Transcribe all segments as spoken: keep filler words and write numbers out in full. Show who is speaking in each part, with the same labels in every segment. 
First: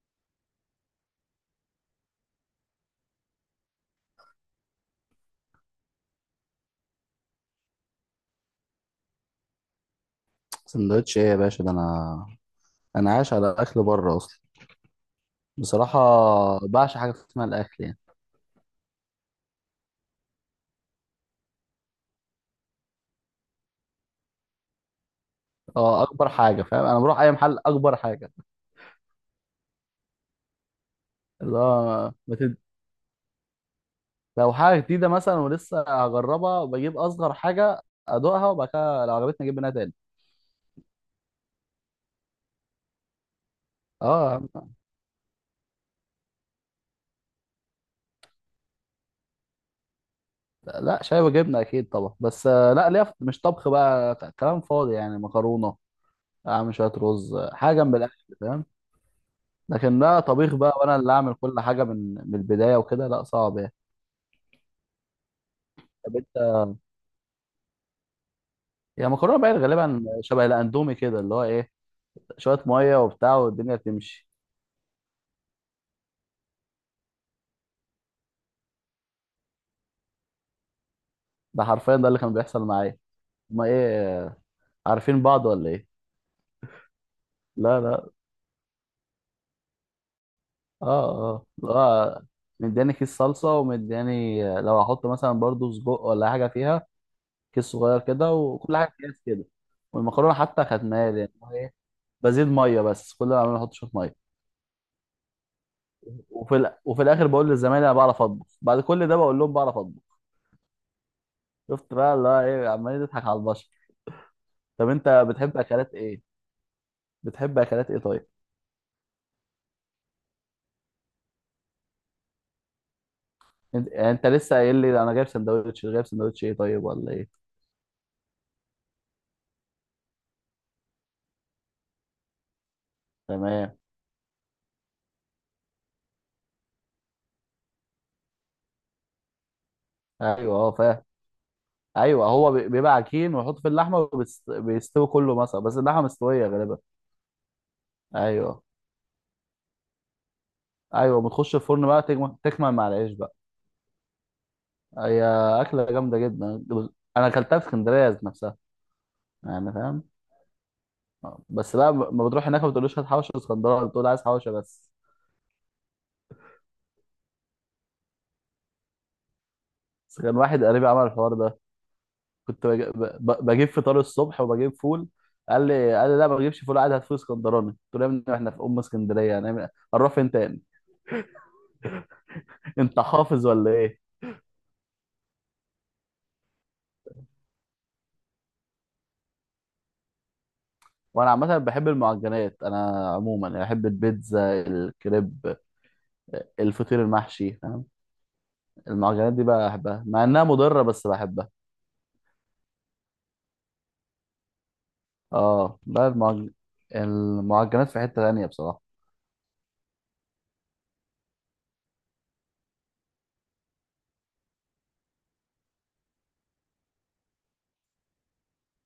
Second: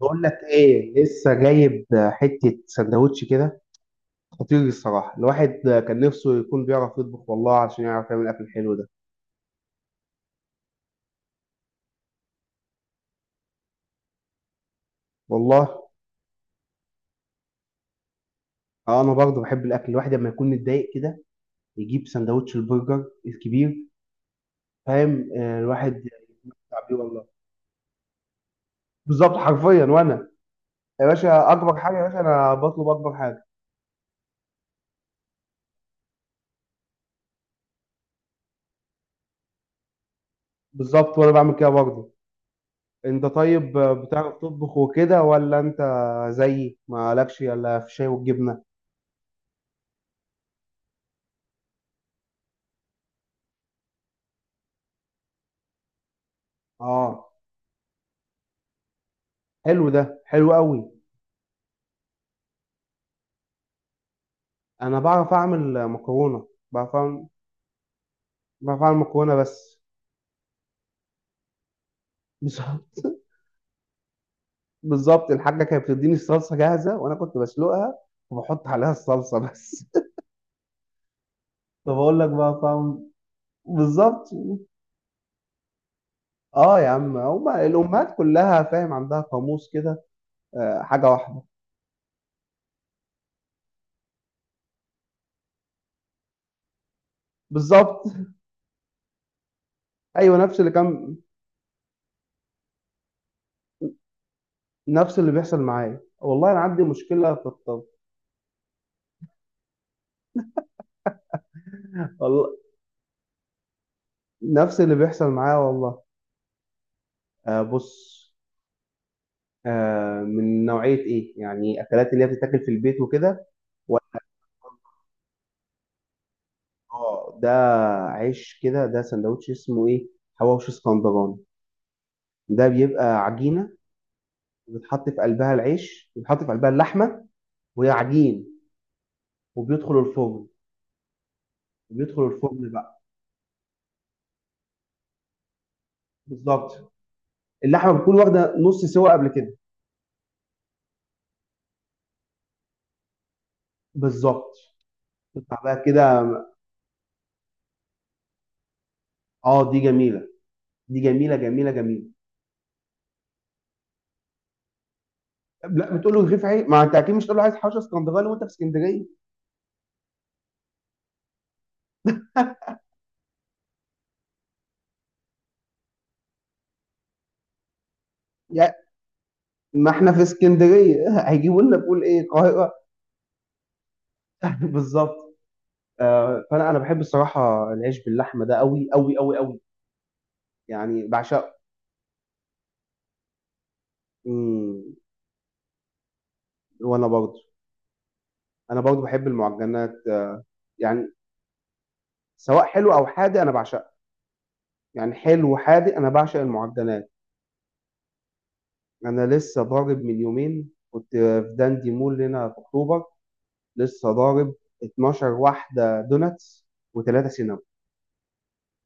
Speaker 1: بقول لك ايه، لسه جايب حته سندوتش كده. خطير الصراحه. الواحد كان نفسه يكون بيعرف يطبخ والله، عشان يعرف يعمل الاكل الحلو ده.
Speaker 2: سندوتش ايه يا باشا؟ ده انا انا عايش على اكل بره اصلا.
Speaker 1: والله
Speaker 2: بصراحه، بعشق حاجه اسمها الاكل يعني.
Speaker 1: آه، انا برضه بحب الاكل. الواحد لما يكون متضايق كده يجيب سندوتش البرجر الكبير، فاهم؟ آه الواحد
Speaker 2: اه، اكبر حاجه فاهم.
Speaker 1: بتاع بيه
Speaker 2: انا بروح
Speaker 1: والله،
Speaker 2: اي محل اكبر حاجه.
Speaker 1: بالظبط حرفيا. وانا يا باشا
Speaker 2: اللي
Speaker 1: اكبر حاجه يا
Speaker 2: هو
Speaker 1: باشا انا
Speaker 2: بتد...
Speaker 1: بطلب اكبر حاجه.
Speaker 2: لو حاجه جديده مثلا ولسه هجربها بجيب اصغر حاجه، ادوقها وبعد كده لو عجبتني اجيب منها تاني.
Speaker 1: بالظبط، وانا بعمل كده برضه. انت طيب آه،
Speaker 2: اه
Speaker 1: بتعرف
Speaker 2: يا عم.
Speaker 1: تطبخ وكده ولا انت زيي، مالكش الا في الشاي والجبنه؟
Speaker 2: لا، شاي وجبنه اكيد طبعا، بس آه، لا ليا في- مش طبخ بقى، ك- كلام فاضي يعني، مكرونه اعمل شويه
Speaker 1: اه،
Speaker 2: رز حاجه جنب الاكل فاهم.
Speaker 1: حلو
Speaker 2: لكن
Speaker 1: ده،
Speaker 2: لا،
Speaker 1: حلو
Speaker 2: طبيخ بقى
Speaker 1: قوي.
Speaker 2: وانا اللي اعمل كل حاجه من من البدايه وكده لا، صعب
Speaker 1: انا بعرف اعمل
Speaker 2: يعني.
Speaker 1: مكرونه بعرف اعمل بعرف اعمل
Speaker 2: هي
Speaker 1: مكرونه
Speaker 2: مكرونه بقى،
Speaker 1: بس.
Speaker 2: غالبا شبه الاندومي كده اللي هو ايه، شويه ميه
Speaker 1: بالظبط،
Speaker 2: وبتاع والدنيا تمشي.
Speaker 1: بالظبط. الحاجه كانت بتديني الصلصه جاهزه وانا كنت بسلقها وبحط عليها الصلصه بس.
Speaker 2: ده
Speaker 1: طب
Speaker 2: حرفيا ده اللي
Speaker 1: اقول لك
Speaker 2: كان
Speaker 1: بقى،
Speaker 2: بيحصل معايا.
Speaker 1: فاهم؟
Speaker 2: ما
Speaker 1: بالظبط.
Speaker 2: ايه؟ عارفين بعض ولا ايه؟
Speaker 1: اه يا عم، هما
Speaker 2: لا لا.
Speaker 1: الامهات كلها فاهم عندها قاموس كده. آه
Speaker 2: اه
Speaker 1: حاجه واحده،
Speaker 2: اه، لا. مدياني كيس صلصه، ومدياني لو هحط مثلا برضو سجق ولا حاجه فيها كيس صغير
Speaker 1: بالظبط.
Speaker 2: كده، وكل حاجه اكياس كده. والمكرونه
Speaker 1: ايوه نفس
Speaker 2: حتى
Speaker 1: اللي
Speaker 2: كانت
Speaker 1: كان.
Speaker 2: مالي يعني هو ايه، بزيد ميه بس، كل ما بعمله احط شويه ميه.
Speaker 1: نفس اللي بيحصل معايا والله،
Speaker 2: وفي
Speaker 1: انا
Speaker 2: الأ-
Speaker 1: عندي
Speaker 2: وفي الاخر
Speaker 1: مشكله في
Speaker 2: بقول
Speaker 1: الطبخ
Speaker 2: للزمايل انا بعرف اطبخ، بعد كل ده بقول لهم بعرف اطبخ. شفت بقى اللي هو
Speaker 1: والله.
Speaker 2: ايه، عمالين تضحك على البشر.
Speaker 1: نفس
Speaker 2: طب
Speaker 1: اللي
Speaker 2: انت
Speaker 1: بيحصل معايا
Speaker 2: بتحب اكلات
Speaker 1: والله.
Speaker 2: ايه؟ بتحب
Speaker 1: آه
Speaker 2: اكلات ايه
Speaker 1: بص،
Speaker 2: طيب؟
Speaker 1: آه من نوعية إيه؟ يعني أكلات اللي هي بتتاكل في البيت وكده.
Speaker 2: انت, يعني
Speaker 1: ولا
Speaker 2: انت لسه قايل لي انا جايب سندوتش، جايب سندوتش ايه طيب ولا
Speaker 1: آه،
Speaker 2: ايه؟
Speaker 1: ده عيش كده، ده سندوتش اسمه إيه؟ حواوشي اسكندراني. ده بيبقى عجينة
Speaker 2: تمام.
Speaker 1: بتحط في قلبها العيش، بيتحط في قلبها اللحمة وهي عجين، وبيدخل الفرن.
Speaker 2: ايوه، اه فاهم.
Speaker 1: بيدخل
Speaker 2: ايوه، هو بي-
Speaker 1: الفرن
Speaker 2: بيبقى
Speaker 1: بقى،
Speaker 2: عجين ويحط في اللحمه، وبيست- بيستوي كله مثلا، بس اللحمه مستويه غالبا.
Speaker 1: بالظبط. اللحمة بتكون واخدة
Speaker 2: ايوه.
Speaker 1: نص سوا قبل كده،
Speaker 2: ايوه بتخش الفرن بقى، تجم- تكمل مع العيش بقى.
Speaker 1: بالظبط.
Speaker 2: هي
Speaker 1: تطلع بقى
Speaker 2: اكله جامده
Speaker 1: كده.
Speaker 2: جدا. انا اكلتها في اسكندريه ذات نفسها،
Speaker 1: اه
Speaker 2: يعني
Speaker 1: دي
Speaker 2: فاهم.
Speaker 1: جميلة، دي جميلة
Speaker 2: اه.
Speaker 1: جميلة
Speaker 2: بس بقى
Speaker 1: جميلة.
Speaker 2: ما بتروح هناك ما بتقولوش هات حوشه اسكندراني، بتقول عايز حوشه بس.
Speaker 1: طب لا، بتقول له رغيف عيش. ما انت اكيد مش تقول له عايز حوشه اسكندراني وانت في اسكندريه يعني.
Speaker 2: بس كان واحد قريبي عمل الحوار ده. كنت بج- ب- بجيب فطار الصبح وبجيب فول. قال لي، قال لي لا ما بجيبش فول عادي، هات فول اسكندراني. قلت له يا ابني احنا في ام اسكندريه، هنعمل
Speaker 1: ما احنا
Speaker 2: هنروح
Speaker 1: في
Speaker 2: فين تاني؟
Speaker 1: اسكندريه. هيجيبوا لنا بقول ايه، القاهره؟
Speaker 2: انت حافظ ولا ايه؟
Speaker 1: بالظبط. آه، فانا انا بحب الصراحه العيش باللحمه ده، قوي قوي قوي قوي. يعني
Speaker 2: وانا
Speaker 1: بعشقه.
Speaker 2: عامه بحب المعجنات، انا عموما يعني بحب البيتزا،
Speaker 1: مم.
Speaker 2: الكريب، الفطير
Speaker 1: وانا برضه،
Speaker 2: المحشي فاهم.
Speaker 1: انا برضه بحب
Speaker 2: المعجنات دي بقى
Speaker 1: المعجنات
Speaker 2: بحبها مع
Speaker 1: آه،
Speaker 2: انها مضره، بس
Speaker 1: يعني
Speaker 2: بحبها.
Speaker 1: سواء حلو او حادق انا بعشقها. يعني حلو
Speaker 2: اه
Speaker 1: وحادق
Speaker 2: بقى
Speaker 1: انا بعشق
Speaker 2: المعج...
Speaker 1: المعجنات.
Speaker 2: المعجنات في حته تانيه بصراحه.
Speaker 1: انا لسه ضارب، من يومين كنت في داندي مول هنا في اكتوبر. لسه ضارب اتناشر واحده دوناتس وثلاثه سينابون،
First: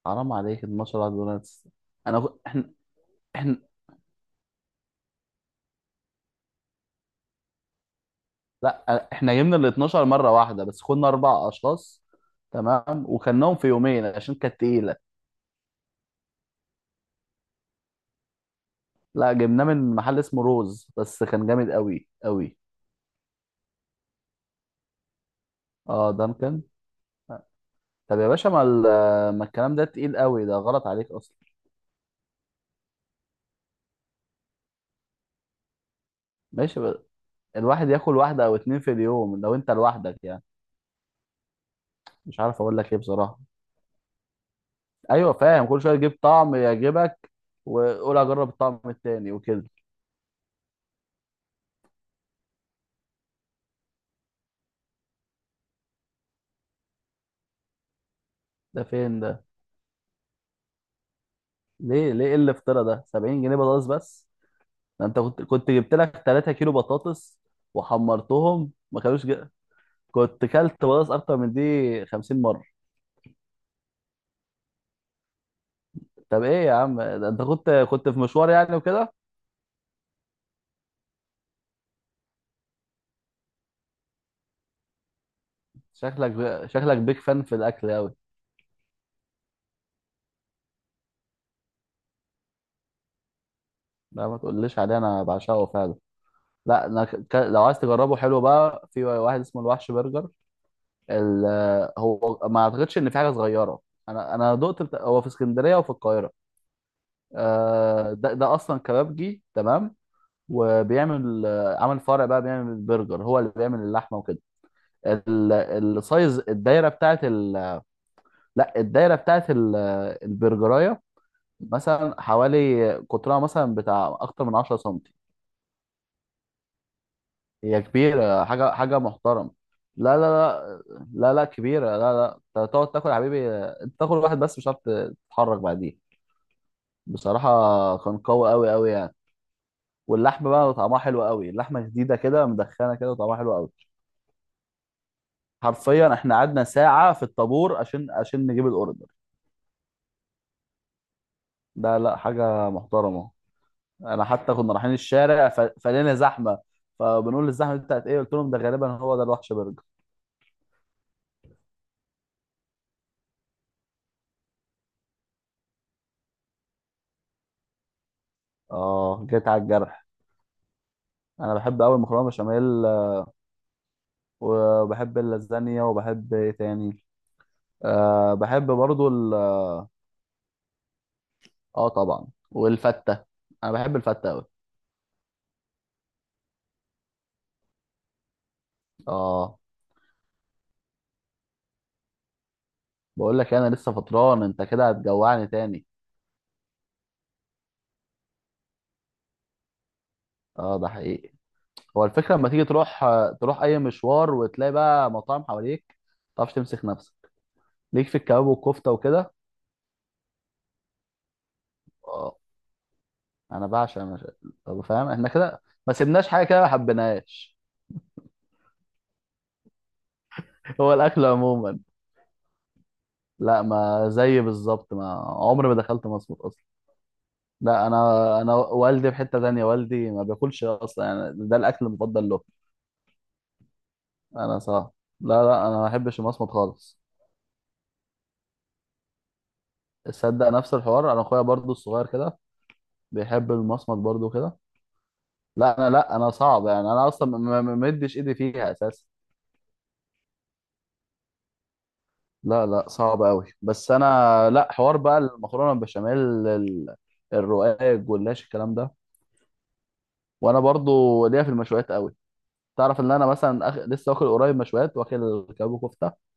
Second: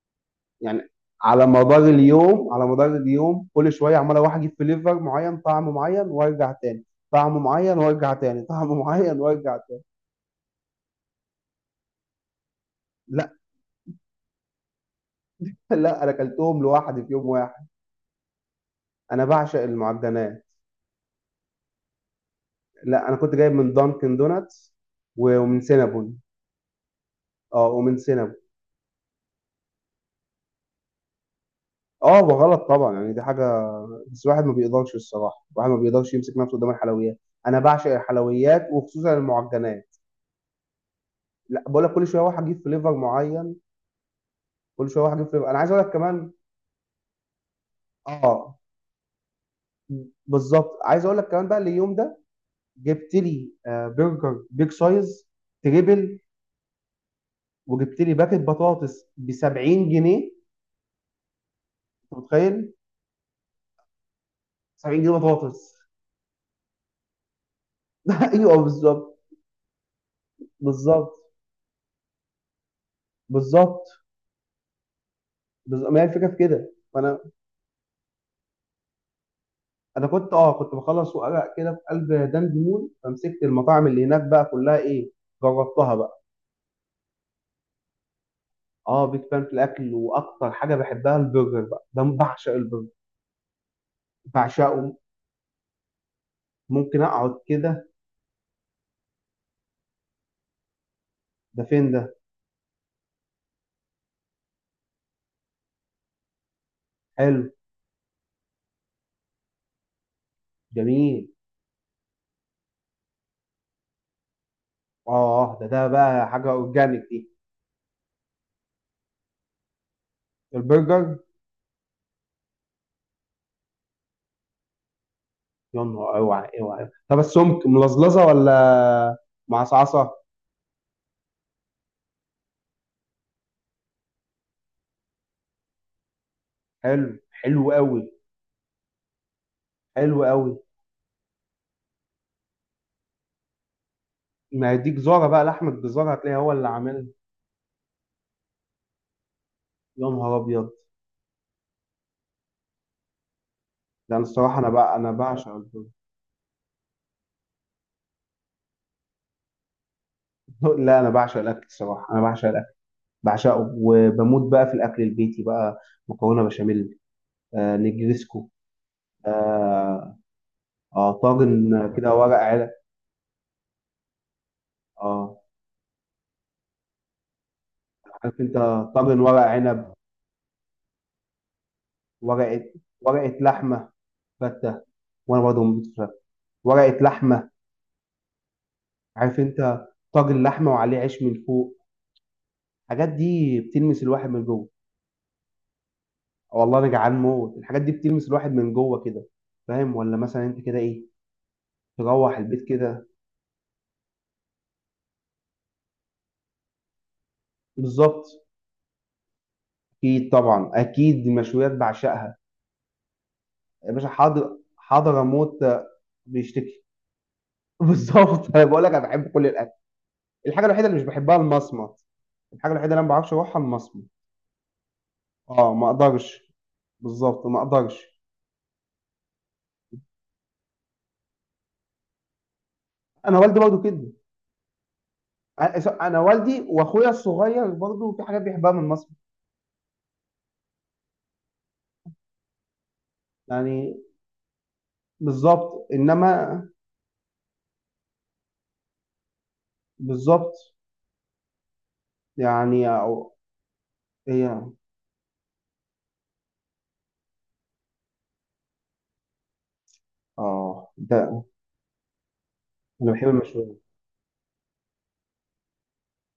Speaker 2: حرام عليك،
Speaker 1: يعني.
Speaker 2: اثنا عشر على
Speaker 1: على
Speaker 2: دوناتس.
Speaker 1: مدار
Speaker 2: انا كو-
Speaker 1: اليوم، على
Speaker 2: احنا
Speaker 1: مدار اليوم
Speaker 2: احنا
Speaker 1: كل شويه عمال اروح اجيب فليفر معين، طعم معين وارجع تاني، طعم معين وارجع تاني. طعم
Speaker 2: لا آه،
Speaker 1: معين
Speaker 2: احنا
Speaker 1: وارجع
Speaker 2: جبنا ال
Speaker 1: تاني.
Speaker 2: الاتناشر مره واحده، بس كنا اربع اشخاص تمام،
Speaker 1: لا
Speaker 2: وكلناهم في يومين عشان كانت تقيله.
Speaker 1: لا، انا اكلتهم لوحدي في يوم واحد. انا
Speaker 2: لا،
Speaker 1: بعشق
Speaker 2: جبناه من محل اسمه
Speaker 1: المعجنات.
Speaker 2: روز، بس كان جامد قوي قوي.
Speaker 1: لا انا كنت جايب من دانكن دوناتس و- ومن
Speaker 2: اه،
Speaker 1: سينابون.
Speaker 2: دانكن.
Speaker 1: اه ومن
Speaker 2: طب يا
Speaker 1: سينابون.
Speaker 2: باشا، ما, ال- ما الكلام ده تقيل قوي، ده غلط عليك اصلا.
Speaker 1: اه وغلط طبعا، يعني دي حاجه. بس الواحد ما بيقدرش الصراحه، الواحد ما بيقدرش يمسك نفسه قدام
Speaker 2: ماشي بقى.
Speaker 1: الحلويات. انا
Speaker 2: الواحد
Speaker 1: بعشق
Speaker 2: ياكل واحده او
Speaker 1: الحلويات،
Speaker 2: اتنين في
Speaker 1: وخصوصا
Speaker 2: اليوم لو انت
Speaker 1: المعجنات.
Speaker 2: لوحدك يعني.
Speaker 1: لا بقول لك، كل شويه اروح
Speaker 2: مش عارف
Speaker 1: اجيب
Speaker 2: اقول لك
Speaker 1: فليفر
Speaker 2: ايه بصراحه.
Speaker 1: معين، كل شويه اروح اجيب
Speaker 2: ايوه
Speaker 1: فليفر. انا
Speaker 2: فاهم،
Speaker 1: عايز
Speaker 2: كل
Speaker 1: اقول لك
Speaker 2: شويه تجيب
Speaker 1: كمان،
Speaker 2: طعم يعجبك وقول اجرب
Speaker 1: اه
Speaker 2: الطعم التاني وكده.
Speaker 1: بالظبط، عايز اقول لك كمان بقى. اليوم ده جبت لي آه، برجر بيج سايز تريبل، وجبت لي باكت
Speaker 2: ده
Speaker 1: بطاطس
Speaker 2: فين
Speaker 1: ب
Speaker 2: ده؟
Speaker 1: سبعين جنيه. انت
Speaker 2: ليه، ليه ايه
Speaker 1: متخيل؟
Speaker 2: الافتراء ده، سبعين جنيه بطاطس بس؟
Speaker 1: 70
Speaker 2: ده
Speaker 1: جنيه
Speaker 2: انت كنت كنت
Speaker 1: بطاطس.
Speaker 2: جبت لك 3 كيلو بطاطس
Speaker 1: ايوه
Speaker 2: وحمرتهم ما
Speaker 1: بالظبط،
Speaker 2: كانوش ج... كنت كلت بطاطس
Speaker 1: بالظبط
Speaker 2: اكتر من دي 50 مره.
Speaker 1: بالظبط. بالظبط ما هي الفكره في
Speaker 2: طب ايه
Speaker 1: كده.
Speaker 2: يا عم،
Speaker 1: فانا
Speaker 2: ده انت كنت كنت في مشوار يعني وكده.
Speaker 1: انا كنت اه، كنت بخلص وارق كده في قلب دان ديمون، فمسكت المطاعم اللي هناك بقى كلها، ايه، جربتها بقى.
Speaker 2: شكلك شكلك بيك فان في الاكل قوي.
Speaker 1: اه بيج فان في الاكل، واكتر حاجه بحبها البرجر بقى، ده بعشق البرجر،
Speaker 2: لا ما تقوليش
Speaker 1: بعشقه.
Speaker 2: عليه، انا بعشقه فعلا. لا
Speaker 1: ممكن
Speaker 2: انا، ك... ك-
Speaker 1: اقعد
Speaker 2: لو عايز
Speaker 1: كده.
Speaker 2: تجربه حلو، بقى في واحد اسمه الوحش برجر. ال...
Speaker 1: ده فين ده؟
Speaker 2: هو ما اعتقدش ان في حاجه صغيره. انا انا دقت بتا... هو في اسكندريه وفي القاهره.
Speaker 1: حلو،
Speaker 2: آه، ده ده اصلا كبابجي تمام،
Speaker 1: جميل.
Speaker 2: وبيعمل آه، عمل فرع بقى بيعمل برجر، هو اللي بيعمل اللحمه وكده. ال-
Speaker 1: اه ده، ده بقى
Speaker 2: السايز،
Speaker 1: حاجه
Speaker 2: الدايره
Speaker 1: اورجانيك
Speaker 2: بتاعت
Speaker 1: دي.
Speaker 2: ال... لا، الدايره بتاعت ال... البرجرايه،
Speaker 1: البرجر،
Speaker 2: مثلا حوالي قطرها مثلا بتاع اكتر من 10 سم.
Speaker 1: يا نهار، اوعى اوعى. طب السمك
Speaker 2: هي
Speaker 1: ملزلزه
Speaker 2: كبيره، حاجه حاجه
Speaker 1: ولا
Speaker 2: محترمه.
Speaker 1: معصعصه؟
Speaker 2: لا لا لا لا لا، كبيره. لا لا، انت تقعد تاكل يا حبيبي، انت تاكل واحد بس مش عارف تتحرك بعديه
Speaker 1: حلو،
Speaker 2: بصراحه.
Speaker 1: حلو قوي،
Speaker 2: كان قوي قوي قوي يعني.
Speaker 1: حلو
Speaker 2: واللحمه
Speaker 1: قوي.
Speaker 2: بقى طعمها حلو قوي، اللحمه جديده كده، مدخنه كده وطعمها حلو قوي.
Speaker 1: ما هي دي جزاره بقى، لحمه جزاره
Speaker 2: حرفيا احنا
Speaker 1: هتلاقيها، هو
Speaker 2: قعدنا
Speaker 1: اللي عاملها.
Speaker 2: ساعة في الطابور عشان عشان نجيب الاوردر.
Speaker 1: يا نهار ابيض.
Speaker 2: ده لا، حاجة محترمة.
Speaker 1: لا انا
Speaker 2: انا حتى
Speaker 1: الصراحه، انا
Speaker 2: كنا رايحين
Speaker 1: بقى انا بعشق
Speaker 2: الشارع ف-
Speaker 1: البرجر.
Speaker 2: فلقينا زحمة، فبنقول الزحمة دي بتاعت ايه، قلت لهم ده غالبا هو ده الوحش برجر.
Speaker 1: لا انا بعشق الاكل الصراحه، انا بعشق الاكل، بعشقه، وبموت بقى في الاكل البيتي بقى. مكرونه بشاميل، آه نجريسكو،
Speaker 2: اه، جيت على الجرح.
Speaker 1: اه، آه
Speaker 2: انا بحب
Speaker 1: طاجن
Speaker 2: قوي
Speaker 1: كده
Speaker 2: المكرونة
Speaker 1: ورق عنب.
Speaker 2: بشاميل آه، وبحب
Speaker 1: اه
Speaker 2: اللازانيا، وبحب ايه تاني، أه
Speaker 1: عارف انت،
Speaker 2: بحب برضو
Speaker 1: طاجن
Speaker 2: ال-
Speaker 1: ورق عنب،
Speaker 2: اه طبعا،
Speaker 1: ورقه،
Speaker 2: والفتة.
Speaker 1: ورقه
Speaker 2: انا
Speaker 1: لحمه.
Speaker 2: بحب الفتة قوي.
Speaker 1: فته، وانا برضه بموت في الفته. ورقه لحمه. عارف
Speaker 2: اه
Speaker 1: انت، طاجن لحمه وعليه عيش من فوق. الحاجات
Speaker 2: بقول لك،
Speaker 1: دي
Speaker 2: انا لسه
Speaker 1: بتلمس الواحد
Speaker 2: فطران،
Speaker 1: من
Speaker 2: انت
Speaker 1: جوه.
Speaker 2: كده هتجوعني تاني.
Speaker 1: والله انا جعان موت، الحاجات دي بتلمس الواحد من جوه كده، فاهم؟ ولا مثلا انت
Speaker 2: اه
Speaker 1: كده
Speaker 2: ده
Speaker 1: ايه؟
Speaker 2: حقيقي. هو الفكرة
Speaker 1: تروح
Speaker 2: لما
Speaker 1: البيت
Speaker 2: تيجي تروح،
Speaker 1: كده،
Speaker 2: تروح أي مشوار وتلاقي بقى مطاعم حواليك ما تعرفش تمسك نفسك. ليك في
Speaker 1: بالظبط.
Speaker 2: الكباب والكفتة وكده.
Speaker 1: اكيد طبعا، اكيد المشويات بعشقها.
Speaker 2: آه، أنا
Speaker 1: يا
Speaker 2: بعشق
Speaker 1: باشا
Speaker 2: مش...
Speaker 1: حاضر
Speaker 2: طب فاهم،
Speaker 1: حاضر،
Speaker 2: إحنا
Speaker 1: اموت
Speaker 2: كده
Speaker 1: آه،
Speaker 2: ما سيبناش حاجة كده ما
Speaker 1: بيشتكي.
Speaker 2: حبيناهاش.
Speaker 1: بالظبط. انا بقول لك انا بحب كل الاكل. الحاجه الوحيده
Speaker 2: هو
Speaker 1: اللي مش
Speaker 2: الأكل
Speaker 1: بحبها
Speaker 2: عموما.
Speaker 1: المصمت، الحاجه الوحيده اللي انا ما بعرفش اروحها
Speaker 2: لا،
Speaker 1: المصمت.
Speaker 2: ما زي بالظبط، ما عمري
Speaker 1: اه
Speaker 2: ما
Speaker 1: ما
Speaker 2: دخلت مصمت
Speaker 1: اقدرش،
Speaker 2: أصلا.
Speaker 1: بالظبط ما
Speaker 2: لا
Speaker 1: اقدرش.
Speaker 2: أنا أنا والدي في حتة تانية، والدي ما بياكلش أصلا يعني ده الأكل المفضل له.
Speaker 1: انا والدي برضه كده.
Speaker 2: أنا صح. لا لا، أنا ما
Speaker 1: انا أنا
Speaker 2: بحبش المصمت
Speaker 1: والدي
Speaker 2: خالص.
Speaker 1: واخويا الصغير برضه، في حاجات بيحبها من مصر،
Speaker 2: تصدق، نفس الحوار، أنا أخويا برضو الصغير كده بيحب
Speaker 1: يعني.
Speaker 2: المصمت برضو كده. لا
Speaker 1: بالظبط
Speaker 2: انا، لا انا
Speaker 1: انما
Speaker 2: صعب يعني، انا اصلا ما ما- ما مدش ايدي فيها اساسا.
Speaker 1: بالظبط،
Speaker 2: لا
Speaker 1: يعني
Speaker 2: لا، صعب
Speaker 1: أو
Speaker 2: قوي، بس انا
Speaker 1: هي.
Speaker 2: لا، حوار بقى المكرونه البشاميل، ال- الرقاق، الجلاش، الكلام ده. وانا
Speaker 1: اه ده،
Speaker 2: برضو ليا في المشويات قوي. تعرف ان
Speaker 1: انا
Speaker 2: انا
Speaker 1: بحب
Speaker 2: مثلا أخ...
Speaker 1: المشويات
Speaker 2: لسه واكل قريب مشويات، واكل كباب كفته.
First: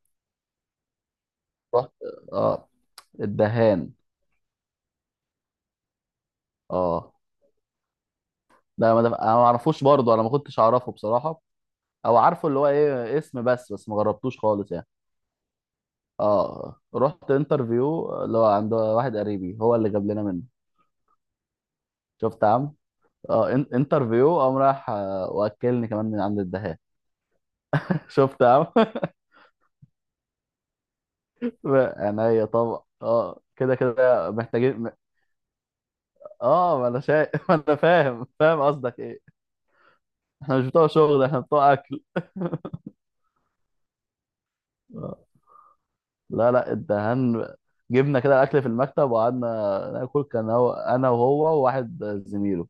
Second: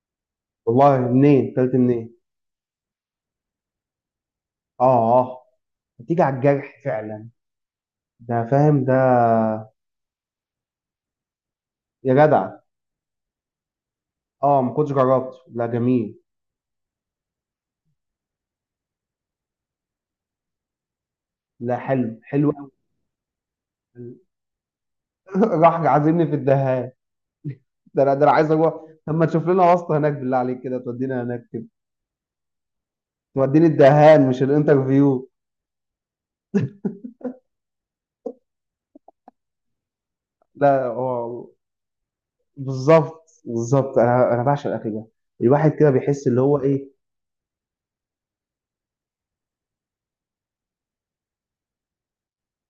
Speaker 1: والله. منين كلت،
Speaker 2: رحت،
Speaker 1: منين؟
Speaker 2: اه، الدهان.
Speaker 1: اه اه، بتيجي على الجرح
Speaker 2: اه
Speaker 1: فعلا. ده فاهم ده؟
Speaker 2: ده ما ده... انا ما اعرفوش، برضو انا ما كنتش اعرفه بصراحه.
Speaker 1: يا
Speaker 2: او عارفه اللي
Speaker 1: جدع،
Speaker 2: هو ايه، اسم بس، بس ما جربتوش
Speaker 1: اه
Speaker 2: خالص
Speaker 1: ما
Speaker 2: يعني.
Speaker 1: كنتش جربت. لا جميل،
Speaker 2: اه، رحت انترفيو اللي هو عند واحد قريبي، هو اللي جاب لنا منه.
Speaker 1: لا حلو،
Speaker 2: شفت يا
Speaker 1: حلو قوي.
Speaker 2: عم. اه، ان- انترفيو قام راح آه،
Speaker 1: راح
Speaker 2: واكلني كمان من
Speaker 1: عازمني في
Speaker 2: عند الدهان.
Speaker 1: الدهان. ده انا ده انا
Speaker 2: شفت يا
Speaker 1: عايز
Speaker 2: عم
Speaker 1: اروح. طب ما تشوف لنا واسطه هناك بالله عليك، كده تودينا هناك كده.
Speaker 2: عينيا طبعا، اه
Speaker 1: توديني
Speaker 2: كده
Speaker 1: الدهان
Speaker 2: كده
Speaker 1: مش
Speaker 2: محتاجين.
Speaker 1: الانترفيو.
Speaker 2: اه ما انا شايف ما انا فاهم، فاهم قصدك ايه. احنا مش
Speaker 1: لا
Speaker 2: بتوع شغل، احنا
Speaker 1: هو،
Speaker 2: بتوع اكل
Speaker 1: بالظبط بالظبط. انا انا بعشق الاكل ده.
Speaker 2: آه.
Speaker 1: الواحد كده بيحس، اللي
Speaker 2: لا
Speaker 1: هو
Speaker 2: لا،
Speaker 1: ايه.
Speaker 2: الدهان. جبنا كده الاكل في المكتب وقعدنا ناكل، كان هو انا وهو وواحد زميله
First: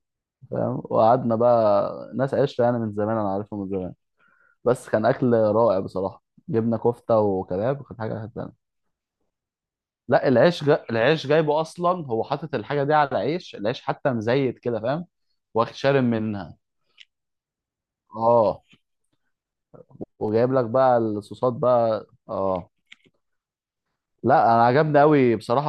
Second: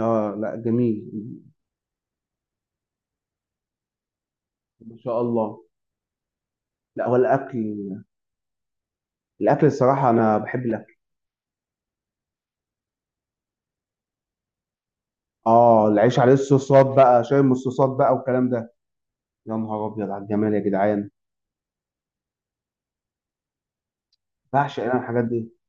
Speaker 1: اه لا
Speaker 2: فاهم.
Speaker 1: جميل.
Speaker 2: وقعدنا بقى ناس عشره يعني، من زمان انا عارفهم من زمان. بس
Speaker 1: ما
Speaker 2: كان
Speaker 1: شاء
Speaker 2: اكل
Speaker 1: الله.
Speaker 2: رائع بصراحه. جبنا
Speaker 1: لا هو
Speaker 2: كفته وكباب، كانت
Speaker 1: الاكل،
Speaker 2: حاجه.
Speaker 1: الاكل الصراحه،
Speaker 2: لا،
Speaker 1: انا
Speaker 2: العيش
Speaker 1: بحب
Speaker 2: جا...
Speaker 1: الاكل.
Speaker 2: العيش جايبه اصلا، هو حاطط الحاجه دي على عيش، العيش حتى مزيت كده فاهم. واخد
Speaker 1: اه
Speaker 2: شارب
Speaker 1: العيش عليه
Speaker 2: منها
Speaker 1: الصوصات بقى، شاي من الصوصات بقى، والكلام
Speaker 2: اه.
Speaker 1: ده. يا نهار ابيض على
Speaker 2: وجايب
Speaker 1: الجمال يا
Speaker 2: لك بقى
Speaker 1: جدعان.
Speaker 2: الصوصات بقى اه. لا انا
Speaker 1: بعشق انا
Speaker 2: عجبني
Speaker 1: الحاجات
Speaker 2: قوي
Speaker 1: دي.
Speaker 2: بصراحه.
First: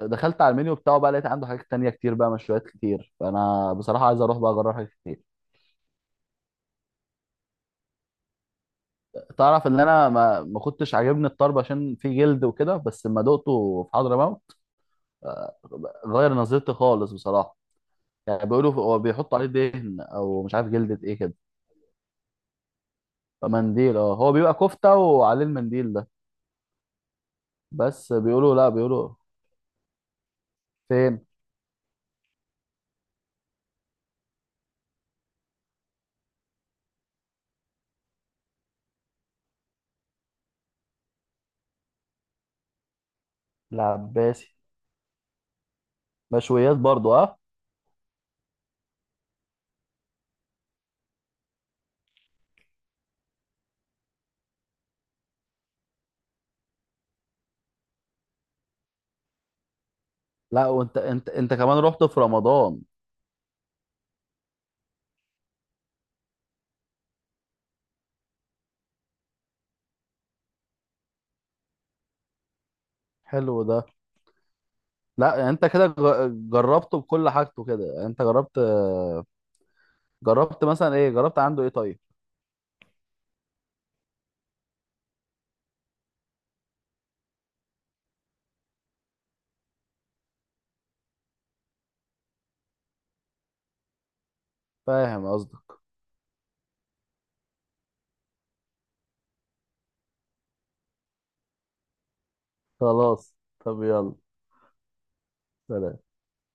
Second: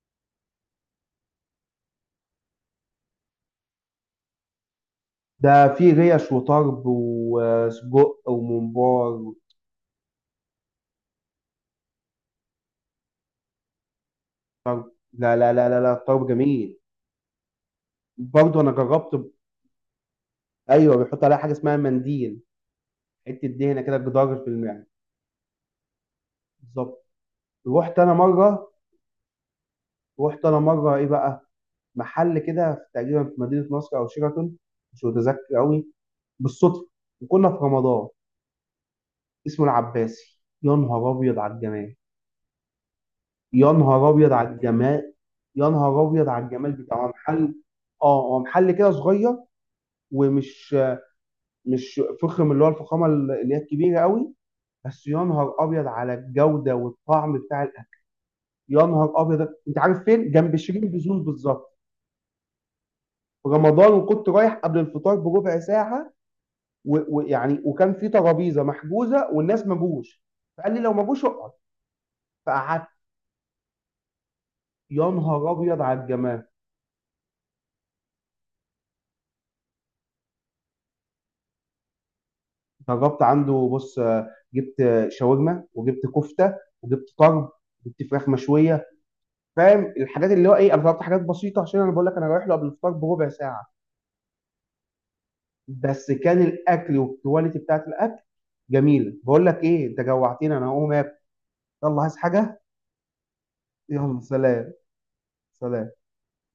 Speaker 2: دخلت على المنيو بتاعه بقى، لقيت عنده حاجات تانية كتير بقى، مشويات كتير، فانا بصراحه عايز اروح بقى اجرب حاجات كتير.
Speaker 1: ده في ريش وطرب وسجق وممبار.
Speaker 2: تعرف ان انا ما, ما كنتش عاجبني الطرب عشان فيه جلد وكده، بس لما دقته في حضرموت
Speaker 1: لا لا
Speaker 2: آه،
Speaker 1: لا لا لا، الطرب
Speaker 2: غير نظرتي
Speaker 1: جميل.
Speaker 2: خالص بصراحه. يعني
Speaker 1: برضه انا
Speaker 2: بيقولوا هو
Speaker 1: جربت ب-
Speaker 2: بيحطوا عليه دهن او مش عارف
Speaker 1: ايوه
Speaker 2: جلدة ايه
Speaker 1: بيحط
Speaker 2: كده.
Speaker 1: عليها حاجه اسمها منديل، حته دهنه
Speaker 2: منديل،
Speaker 1: كده،
Speaker 2: اه، هو
Speaker 1: جدار في
Speaker 2: بيبقى
Speaker 1: المعده،
Speaker 2: كفتة وعليه المنديل ده.
Speaker 1: بالظبط. رحت
Speaker 2: بس
Speaker 1: انا
Speaker 2: بيقولوا لا
Speaker 1: مره،
Speaker 2: بيقولوا.
Speaker 1: رحت انا مره ايه
Speaker 2: فين؟
Speaker 1: بقى، محل كده في- تقريبا في مدينه نصر او شيراتون، مش متذكر قوي، بالصدفه، وكنا في رمضان، اسمه العباسي. يا نهار ابيض على الجمال، يا نهار ابيض على
Speaker 2: العباسي.
Speaker 1: الجمال، يا نهار ابيض على الجمال.
Speaker 2: مشويات
Speaker 1: بتاعه
Speaker 2: برضو اه.
Speaker 1: محل، اه هو محل كده صغير، ومش، مش فخم، اللي هو الفخامه اللي هي الكبيره قوي، بس يا نهار ابيض على الجوده والطعم بتاع الاكل. يا نهار ابيض. انت عارف فين؟ جنب
Speaker 2: لا،
Speaker 1: شيرين
Speaker 2: وانت
Speaker 1: بزون
Speaker 2: انت انت
Speaker 1: بالظبط.
Speaker 2: كمان رحت في رمضان؟
Speaker 1: في رمضان، وكنت رايح قبل الفطار بربع ساعه، و- ويعني، وكان في ترابيزه محجوزه والناس ما جوش، فقال لي لو ما جوش اقعد، فقعدت.
Speaker 2: حلو ده.
Speaker 1: يا
Speaker 2: لا،
Speaker 1: نهار
Speaker 2: يعني انت
Speaker 1: ابيض
Speaker 2: كده
Speaker 1: على الجمال.
Speaker 2: ج- جربته بكل حاجته كده يعني. انت جربت، جربت مثلا ايه، جربت عنده ايه طيب؟
Speaker 1: جربت عنده، بص آه، جبت آه، شاورما، وجبت كفته، وجبت طرب، جبت فراخ مشويه، فاهم الحاجات، اللي هو ايه، انا طلبت حاجات بسيطه عشان، انا بقول لك انا رايح له قبل الفطار بربع ساعه.
Speaker 2: فاهم قصدك.
Speaker 1: بس كان الاكل والكواليتي بتاعت الاكل جميله. بقول لك ايه، انت جوعتني، انا هقوم اكل. يلا عايز حاجه؟
Speaker 2: خلاص، طب يلا.
Speaker 1: يلا سلام. سلام.
Speaker 2: سلام.